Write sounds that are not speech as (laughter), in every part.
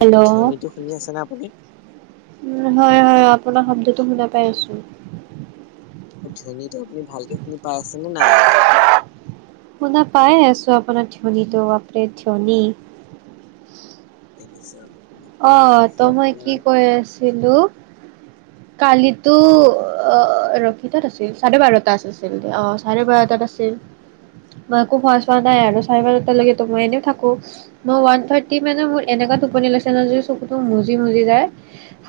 Hello ধনীটো শুনি আছে নে আপুনি উ হয় হয় আপোনাৰ শব্দটো শুনা পাই আছো ধনীটো আপুনি ভালকে শুনি পাই আছে নে নাই শুনা পাইে আছো আপোনাৰ ধনীটো বাপৰে ধনী এজ অ তো মই কি কৈ আছিলো কালিতো ৰখিতাত আছিল চাৰে বাৰটা আছিল অ চাৰে বাৰটাত আছিল মই একো খোৱা চোৱা নাই আৰু চাৰে বাৰটকেতো মই এনেও থাকো মই ওৱান থাৰ্টি মানে মোৰ এনেকুৱা টোপনি লৈছে ন চকুত মুজি মজি যায়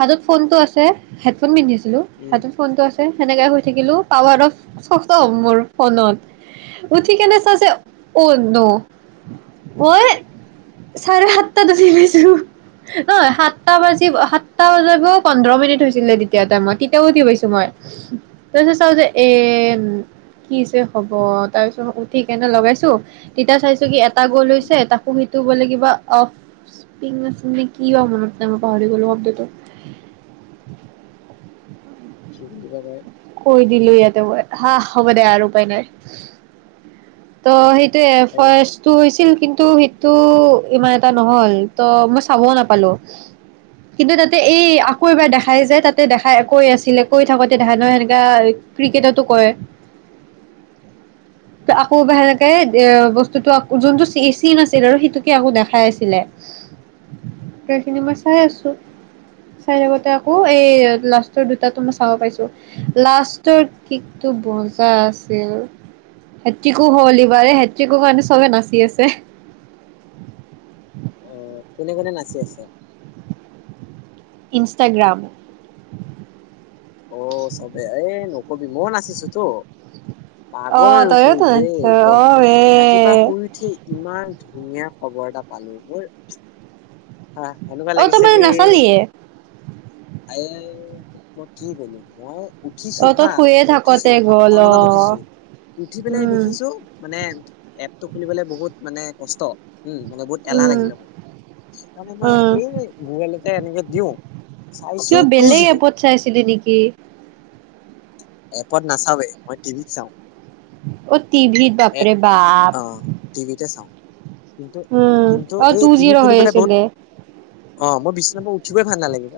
হাতত ফোনটো আছে হেডফোন পন্ধিছে উম সটোত ফোনটো আছে সেনেকে হৈ থাকিলো পাৱাৰ অফ সষ্টম মোৰ ফোনত উঠি কেনে চাইছে অন মই চাৰে সাতটাাত উঠি গৈছো নহ সাতটা বাজিব সাতটা বজাব পোন্ধৰ মিনিট হৈছে ে তেতিয়া তাই মই তেতিয়াও উঠি পাইছো মই তাৰপিছত চাও যে এ কি হৈছে হ'ব তাৰ পিছত উঠি কেনে লগাইছো তেতিয়া চাইছো কি এটা গল হৈছে তাকো সেইটো বোলে কিবা অফিে কি মনত নাই মই পাহৰি গলো শব্দটো বুলি ভাবায় (inaudible) দিলিলৈ আ ত হা ব দোই ইাৰপাই নাই ত সেই হয় নেকি? ফৰেষ্টটো হৈছিল কিন্তু তটো সেইটো ইমান এটা নহল ত মই চাবও নাপালো কিন্তু তাতে এই আকৌ এবাৰ দেখাই যে তাতে দেখাই কৈ আছিলে কৈ থাকোতে দেখা নহয় সেনেকা ক্ৰিকেটতো কয়। খুব বেকে বস্তুটো যোনটো চিন আছিল আৰু সেইটোকে আকৌ দেখাই আছিলে সেইখিনি মই চাই আছো চাই লগতে আকৌ এই লাষ্টৰ দুটাো মই চাব পাইছো লাষ্টৰিকটো বজা আছিল। টিকো হ'ল এইবাৰে হটিকো কাৰণে চবে নাচি আছে। অ কোনে কোনে নাচি আছে। ইনষ্টাগ্ৰাম। অ' চবে এ নকবি। মই নাচিছো তো অ পাগলৈ গৈছো তইয়োতো নাচ দেই একদম অ এ ৰাতিপুৱা শুই উঠি ইমান ধুনীয়া। খবৰ এটা পালোঁ‌ মোৰ। হা এনেকুৱা অ তই লাগিছে মানে কি? নাচালিয়ে আ মই কি ক'লো মই উঠিছো অ তই হা শুয়ে ম উঠিছো থাকোতে সাতটা গ'ল অ মানত উঠিছো উঠি পেলাই উম দেখিছো মানে এপতটো খুলিবলৈ বহুত মানে। কস (inaudible) উম মানে বহুত এলাহ উম লাগিলে মোৰ। ণে মই উম এই গুগলতে এনেকে দিওঁ চাইছো কিবা টু বেলেগ জিৰ' এপত চাইছিলি নেকি? এপত নাচাওেই মই টিভিত চাওঁ। অ' তি ভত এ বাপৰে অ বাপ টিভিতে চাওঁ কিন্তু উম কিন্তু অ এই টু টিভি জিৰ' হৈ খুলিবলৈ বহুত আছিলে অ মই বিশ উঠিবে ভাল ন লাগিব?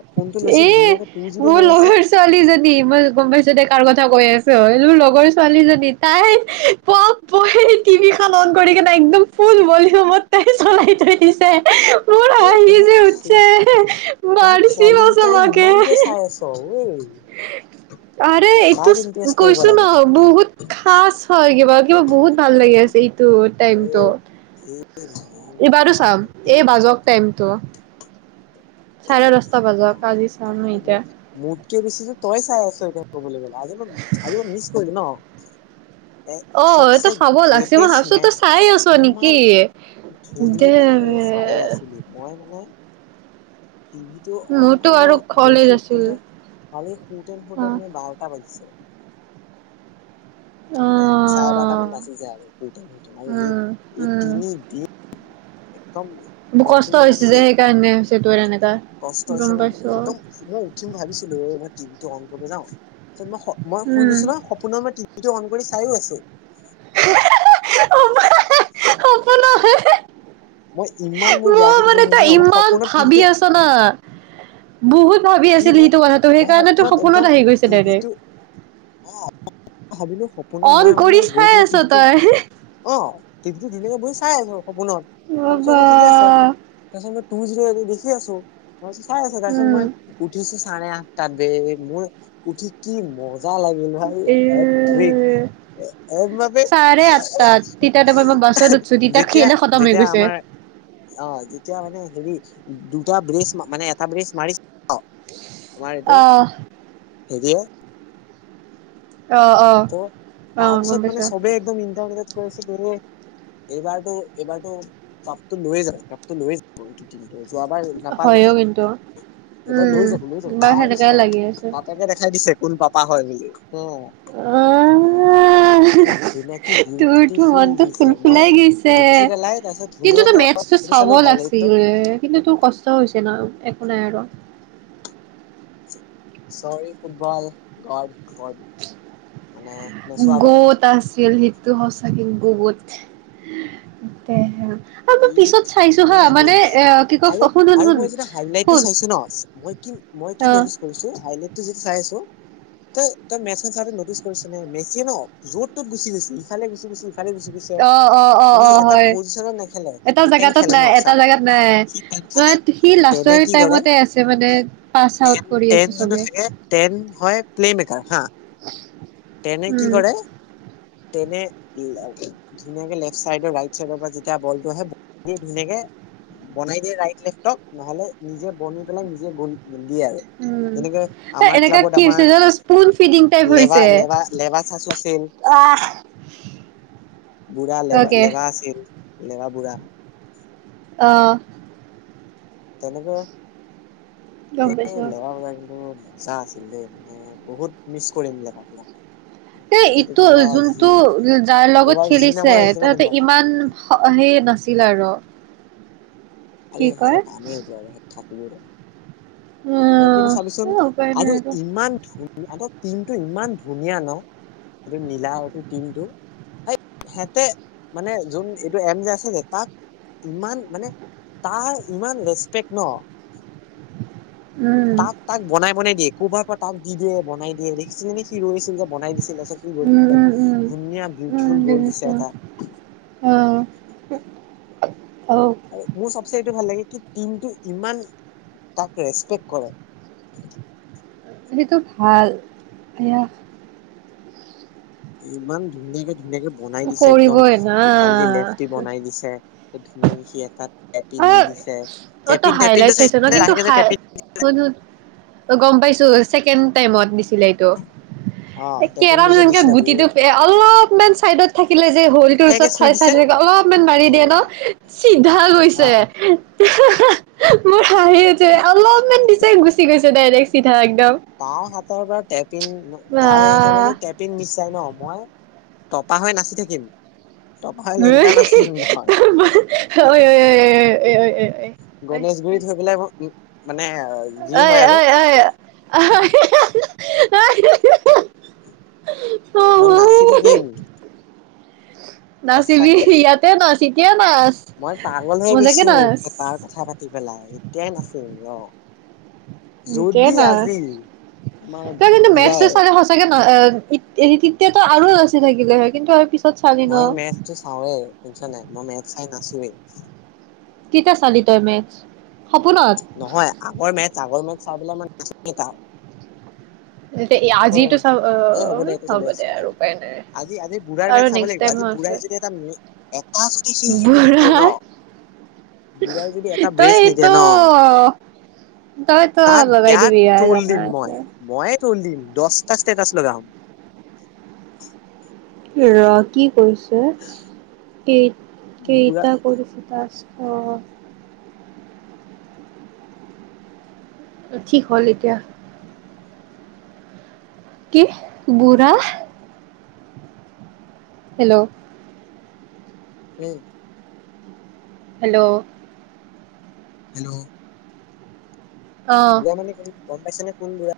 এ মোৰ লগৰ ছোৱালীজনী মই গম পাইছোতে কাৰ কথা কৈ আছো। লো লগৰ ছোৱালীজনী তাই প প টিভিখন অন কৰি কিনে একদম ফুল ভলিউমত তাই চলাই থৈ দিছে। মোৰ ঐ আহ তহঁত যে উ তহঁত মাৰি ছোৱালী কেইটাই ইমানকে চাই আছ ঐ আৰে এইটো কাক ইমপ্ৰেছ কৰিব কৈছো ন লাগে তহঁতে বহুত খচ হয় কিবা কিবা বহুত ভাল লাগে। আছে এইটো টাইমটো এই এইবাৰো চাম কি এই মানে বাজক টাইমটো চাৰে দশটা বাজা কজি চাওঁ ম এতিয়া ক বেছিছ তই চাই আছ এ কমলে আজি ম আজি মই মিছ কৰিলি ন এ অ এইটো চবচে চাব লাগছি মই গ্ৰেটেষ্ট ভাবছো তই মেচ চাই আছ ইমান নেকি দে ধনীৰে চাই আছিলো মই মানে টিভি টো অন মোৰতো কৰিব আৰু কলেজ গৈছো আছিল কিন্তু কালি সুটন অ সুটনে বাৰটা বাজিছে। অ চাৰে বাৰটা মান বাজি যায় আৰু এই, উম এই উম তিনি দিন একদম মোৰ কষ্ট হৈছে যে কণ্টিনিয়াছলি সেইকাৰণে হৈছে তোৰ এনেকা কষ্ট গম হৈছে। মই পাইছো একদম মই, উঠিম ভাবিছিলোঁ। এইবাৰ টিভি (unintelligible) মই, মই শুই উম গৈছোঁ ন' সপোনত মই সেইটো অন কৰি চাইও আছোঁ। (unintelligible) মই ইমান মোৰ মই বেয়াকে টোপনি মানে, ধৰিছে তই ন মই ইমান সপোনত ভাবি টিভিটো আছ না বহুত ভাবি কি আছিলি মই সেইটো কথাটো! মই সেইকাৰণেটো সপোনত একদম আহি গৈছে দাইৰেক। ভাবিলোঁ সপোনত মই মানে, গৈ চাই পেলাই আছ টিভিটো, তই অ'! টিভিটো ধুনীয়াকে বহি চাই আছোঁ। সপোনত, ভাবিছোঁ বাবা অ'! ঠিকে আছে। তাৰপিছত (unintelligible) দেখি আছোঁ। মই চাই আছে। তাৰপিছত উম মই উঠিছে চাৰে আঠটা বে। মোৰ উঠি কি ম জা লাগিল ভাই! এৰ এইবাবে চাৰে আঠটাত তেতিয়া তাৰপৰা মই বাছত উঠছো তেতিয়া যেতিয়া, খেলে খতম হৈ যেতিয়া গৈছে। আমাৰ অ'! যেতিয়া মানে হেৰি এটা ব্ৰিজ মানে, এটা ব্ৰিজ মাৰি অ'! আমাৰ এইটো অ হেৰিয়ে অ ত' অ গম তাৰপিছত মানে, পাইছো চবে একদম ইণ্টাৰনেটত কৈ আছিল (unintelligible) এইবাৰতো, এইবাৰতো পাপটো লৈ যাব পাপটো লৈ যাব এইটো। যোৱাবাৰ নাপাল হয়ও কিন্তু নহয়। এইবাৰ লৈ যাব, লৈ উম বা সেনেকাই লাগি যাব। আছে। (unintelligible) দেখাই দিছে। কোন পাপা হয় বুলি? অ (unintelligible) অঁ! কি ধুনীয়া কি তোৰ তো বিউটিফুল মনটো দিছে ফুল মই ফুলাই গৈছে। উঠি পেলাই তাৰপিছত কিন্তু, তোৰ ধুনীয়াকে মেথছটো অলপ চালো চাব হাইলাইটটো লাগিছিল। কিন্তু, তোৰ কষ্ট হৈছে ন'! ওলায় আৰু। চৰি ফুটবল গড! (unintelligible) মানে নেচোৱা বাবে। সচাঁকে বহুত (unintelligible) কি ধুনীয়া গল দিছে কি কয় আৰু শুন শুন আৰু শুন মই যেতিয়া হাইলাইটটো শুন চাইছোঁ ন', মই কি মই কি নটিচ কৰিছোঁ হাইলাইট যদি চাই আছোঁ তই, তই মেটচ চাই নটিচ কৰিছ নে, মেছিয়ে ন' য'ত তত গুচি গৈছে, ইফালে গুচি গৈছে। ইফালে গুচি গৈছে। অ অ অ অ মানে, অ এটা হয় পজিচনত না এটা সিটেন জেগাতত খেলে ন নাই চ এটা জেগাত নাই সি টেন খে মানে সি টেনে লাষ্টৰ কি টাইমতে আছে মানে পাছ আউট কৰেটন কৰি টেন আছে জিতো চবে থাকে টেন হয় প্লেমেকাৰ হা। তেনে কি উম কৰে তেনে। ধুনীয়াকে লেফট চাইডৰ ৰাইট চাইডৰ পৰা যেতিয়া বলটো আহে দিয় ধুনীয়াকে বনাই দিয়ে ৰাইট লেফটক নহলে নিজে বনি পেলাই নিজে গল। দিয়ে আৰু উ তেনেকে আমাৰ এনেকা ক্লাবত কি আমাৰ হৈছে ধ স্পন ফিডিং টাইপ লেবা হৈছে? লেবা লেবা চাচ আছিল আহ বুঢ়া লেবা অকে লেবা আছিল? লেৱা বুঢ়া। আহ তেনেকে। গম এই পাইছো লেবা বাই কি। মজা আছিল দেই মানে বহুত মিছ কৰিম ব কবিলাক। এ ইটো যোনটো যাৰ লগত এইবাৰ যি খেলিছে নামৰ আহিছে ন তহতে কোনোবা এটা ইমান হে নাছিল। উলাউ ৰ। আৰে সিহঁৰ কাম সেইটো আৰু সহত থাকিলো জানো। তই কিন্তু আহ চাবিচোন এ উপায় নাই আৰু ইমান ধুনীয়া। টিমটো ইমান ধুনীয়া ন এইটো নীলা এইটো টিমটো স সিহঁতে মানে যোন এইটো এম যে আছে যে তাক ইমান মানে তাৰ ইমান ৰেচপেক্ট ন। উম তাক তাক বনাই বনাই দিয়ে। ক'বাৰ পৰা তাক দি দিয়ে বন দিয়ে দেখিছিলে নে কি ৰৈ। যে বনাই দিছিল কি গল উম উম উম ধুনীয়া উম বিউটিফুল গ'ল দিছে এটা। উ মোৰ চবচে এইটো ভাল লাগে। কি টমটো ইমান তাক ৰেচপেক্ট কৰে। সেইটো ভাল এয়া। ইমান ধুন্দিকে। সুনেকে বনাই দিছে একদম কৰিবই না ইফাল দি লেফট দি বনাই দিছে। ধুনীয়াকেষি এটাতাক। অ অ তো হাইলাইট চাইছে ন নে লাহেকে যে কিন্তুাই টেপিন শুন শুন গম পাইছো? ছেকেড টাইমত। টো অ কেৰম টেপিনটো যে যেনেকে দিছিলে উ গুটিটো অলপমান চাইডত থাকিলে যে হলটোৰ লাহেকে চুই ওচৰতাই চাই দিছে থাকে অলপমান মাৰি দিয়ে গ'ল ন চিধাৈ। উ আ আ অ আ উম । খাঁিে যে অলপমান। গুচি গৈছে ডাইৰেক্ট চিধাক। তাৰ হাতৰ পৰা টেপিন তাৰচ টেপিন নিশ্চাই ন মই। তপা হৈ নাচি থাকিম। টপা এ হৈ লেংটা হঁ-হঁ-হঁ-হঁ-তাৰ নাচিম মান- মই ঐ ঐ ঐ - ঐ - ঐ গণেশগুৰিত হৈ পেলাই আক' ঐ- ঐ - ঐ অ' হঁ-হঁ-হঁ। হঁ-হঁ-হঁ-হঁ মই নাচি থাকিম। নাচিবি সঁচাকে । ইয়াতে নাচি মই পাগল হৈ গৈছোঁ। নাচ থেতাৰ কথা পাতি পেলাই, এতিয়াই নাচিম ৰ'। ঠিকেই যদি নাচ আজি । আমাৰ তই কিন্তু বুঢ়াই মেছ-ছেছ চাগে সঁচাকে ন' এই এৰি তেতিয়াতো আৰু নাচি থাকিলে হয় ।‌ কিন্তু আৰু পি মই মেথটো চাওঁৱে, শুনিছ নাই? মই মেথ চাই চোৱে। কেতিয়া চালি তই মেতছ? নহয় । আগৰ মেতছ- আগৰ মে চাবলে মন (unintelligible) আজিতো অ' চাব এ হ'ব দে তো চলি আছে, দে চলে আৰু । উপায় নাই আজি- আজিৰ বুঢ়াৰ আৰু মেচ চাব নেক্সট লাগিব । টাইমো আজি আছে বুঢ়াই যদি এটা- এটা যদি সি হেৰি বুঢ়া নিদিয়ে ন', বুঢ়াই যদি এটা ব্ৰেজ নিদিয়ে তইতো ন' তইতো তাক লগাই বেয়া দিবি আৰু, ট্ৰল জানা দিম মই আছে। মইয়ে ট্ৰ'ল দিম। দশটা ষ্টেটাছ লগাম। ৰ' কি কৰিছ (inaudible) কি? বুঢ়া কেইটা কৰিছ তাৰপিছ অ'। ঠিক হ'ল এতিয়া। কি? বুঢ়া? হেল্ল'? উম। হেল্ল'? হেল্ল'? অ বুঢ়া মানে কো গম পাইছে নে কোন বুঢ়া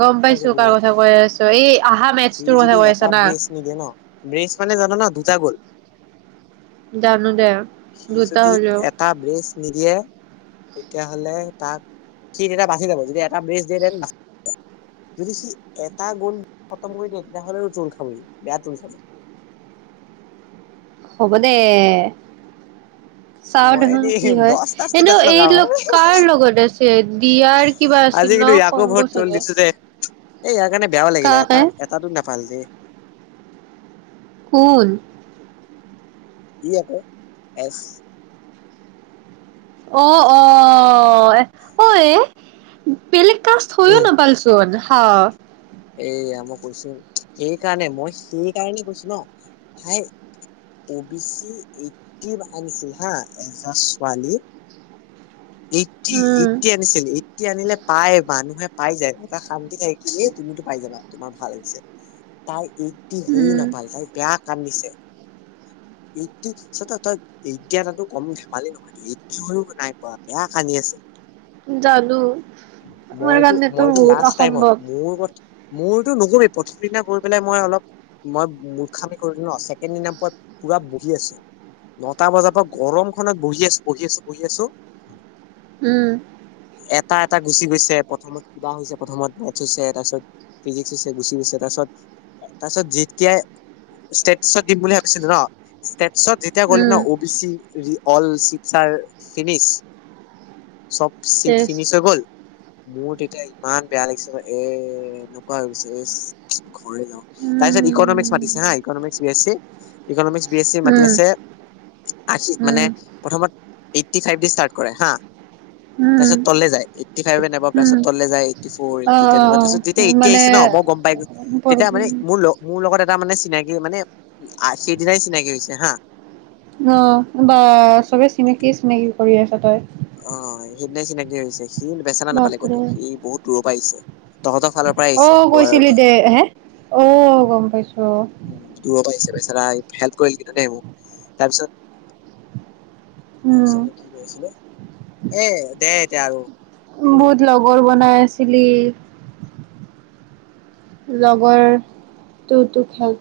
গম পাইছোঁ কাৰ বুঢ়া কথা কৈ আছ। তই এ আহা মেচটোৰ কথা কৈ আছা না। ব্ৰেইজ মানে জান ন দুটা গ'ল। জানোঁ দে। সি দুটা যদি হ'লেও এটা ব্ৰেজ- নিদিয়ে তেতিয়া হ'লে তাক সি তেতিয়া বাচি যাব। যদি এটা বেচ দিয়ে তেন যদি সি এটা গোল খতম কৰি দিয়ে তেতিয়া হ'লে টোল খাবই বেয়া টোল খাব। হ'ব দে। চাওঁ মই দেখোন দেই কি হয় দহটা এনে ষ্টেটাচ এই লগাও কাৰ লগত আছে দিয়াৰ কিবা আছিল আজি ন কিন্তু ইয়াকো কংগূ বহুত ট্ৰল চাগে। দিছো দে। এই ইয়াৰ কাৰণে। বেয়াও লাগিলে কাকে এটা এটাতো নেপাল দেই। সোন ই আকৌ এছ। অ অ ঐ বেলেগ কাষ্ট হয়ও নেপালেচুন। অ। এয়া মই কৈছোঁ সেইকাৰণে মই সেই কাৰণেই কৈছোঁ ন ভাই অ বি চি এইটিভ আনিছিল হা এজা ছোৱালীয়ে। এটি উম, এটি আনিছিল এটিয়া আনিলে পায় মানুহে। পাই যায় এটা খাম। থাকে কি এ তুমিতো পাই যাবা। তোমাৰ ভাল লাগিছে তাই। এটটি হৈয়ও উম, নাপালে তাই বেয়া। কান্দিছে। এইটটি পিছত তই এতিয়া এ তাতো কম ধেমালি নহয়ত এইটটি হৈও নাই পোৱা বেয়া কানি আছে। জানোঁ। মইতো মইতো লাষ্ট টাইমত অসম্ভৱ মোৰ কথা। মোৰতো নকবি প্ৰথম দিনা গৈ পেলাই মই অলপ মই মুৰ্খামি কৰিলোঁ ন ছেকেণ্ড দিনা মই পুৰা বহি আছোঁ ।নটা বজাৰ পৰা গৰমখনত বহি আছোঁ বহি আছোঁ বহি আছোঁ। উম। এটা এটা গুচি গৈছে প্ৰথমত কিবা হৈছে প্ৰথমত মেথছ হৈছে তাৰপিছত ফিজিক্স হৈছে গুচি গৈছে তাৰপিছ তাৰপিছত যেতিয়াই ষ্টেটছত দিম বুলি ভাবিছিলোঁ ন ষ্টে- পিছত যেতিয়া গ'লে ন উম, অ বি চি। অল চিচাৰ ফিনিছ। চব চিকচ। চেচ চ গ'ল মোৰ তেতিয়া ইমান বেয়া লাগিছে ন এ এনেকুৱা হৈ গৈছে ইছ। ঘৰে যাওঁ তাৰ পিছত ইকনমিক্স উম, মাতিছে হা ইকনমিক্স হৈ আছে। ইকনমিক্স। বি এ চি মাতি উম, আছে আশী উম, মানে প্ৰথমত- এইটটি ফাইভ দি ষ্টাৰ্ট কৰে হা। তা উম, পিছত। তলে যায় এইটি ফাইভোৰিছত উম, তলে যায় এইট ফট অ', তাৰপাছত অ', যেতিয়া মানে ন অ', মই গমাইো তেতিয়া মানে মোৰ লগ মোৰ লগ। (unintelligible) টা মানে চিনাকি মানে, সেইদিনাই চিনাকি হৈছে হা। অ, বা চবে চিনাকি চিনাকি কৰি আছ তই। অ, সেইদিনা চিনাকি হৈছে সি বেচানা নাপালে কতো বাপৰে সি বহুত দূৰ পৰা আহিছে। তহঁতৰ ফালৰ পৰা অ, আহিছে লোৱাৰৰ কৈছিলি পৰা। দে হে অ, গম পাইছো। উ দূ পৰা চেল (unintelligible) কৰিল কিন্তু দেই মোক তাৰপিছত। তাৰপিছত উম, মই কি কৰিছিলো, এ দে। তেতিয়া আৰু। উম বহুত লগৰ বন। বনাই আছিলি লগৰ তটোতো খেল।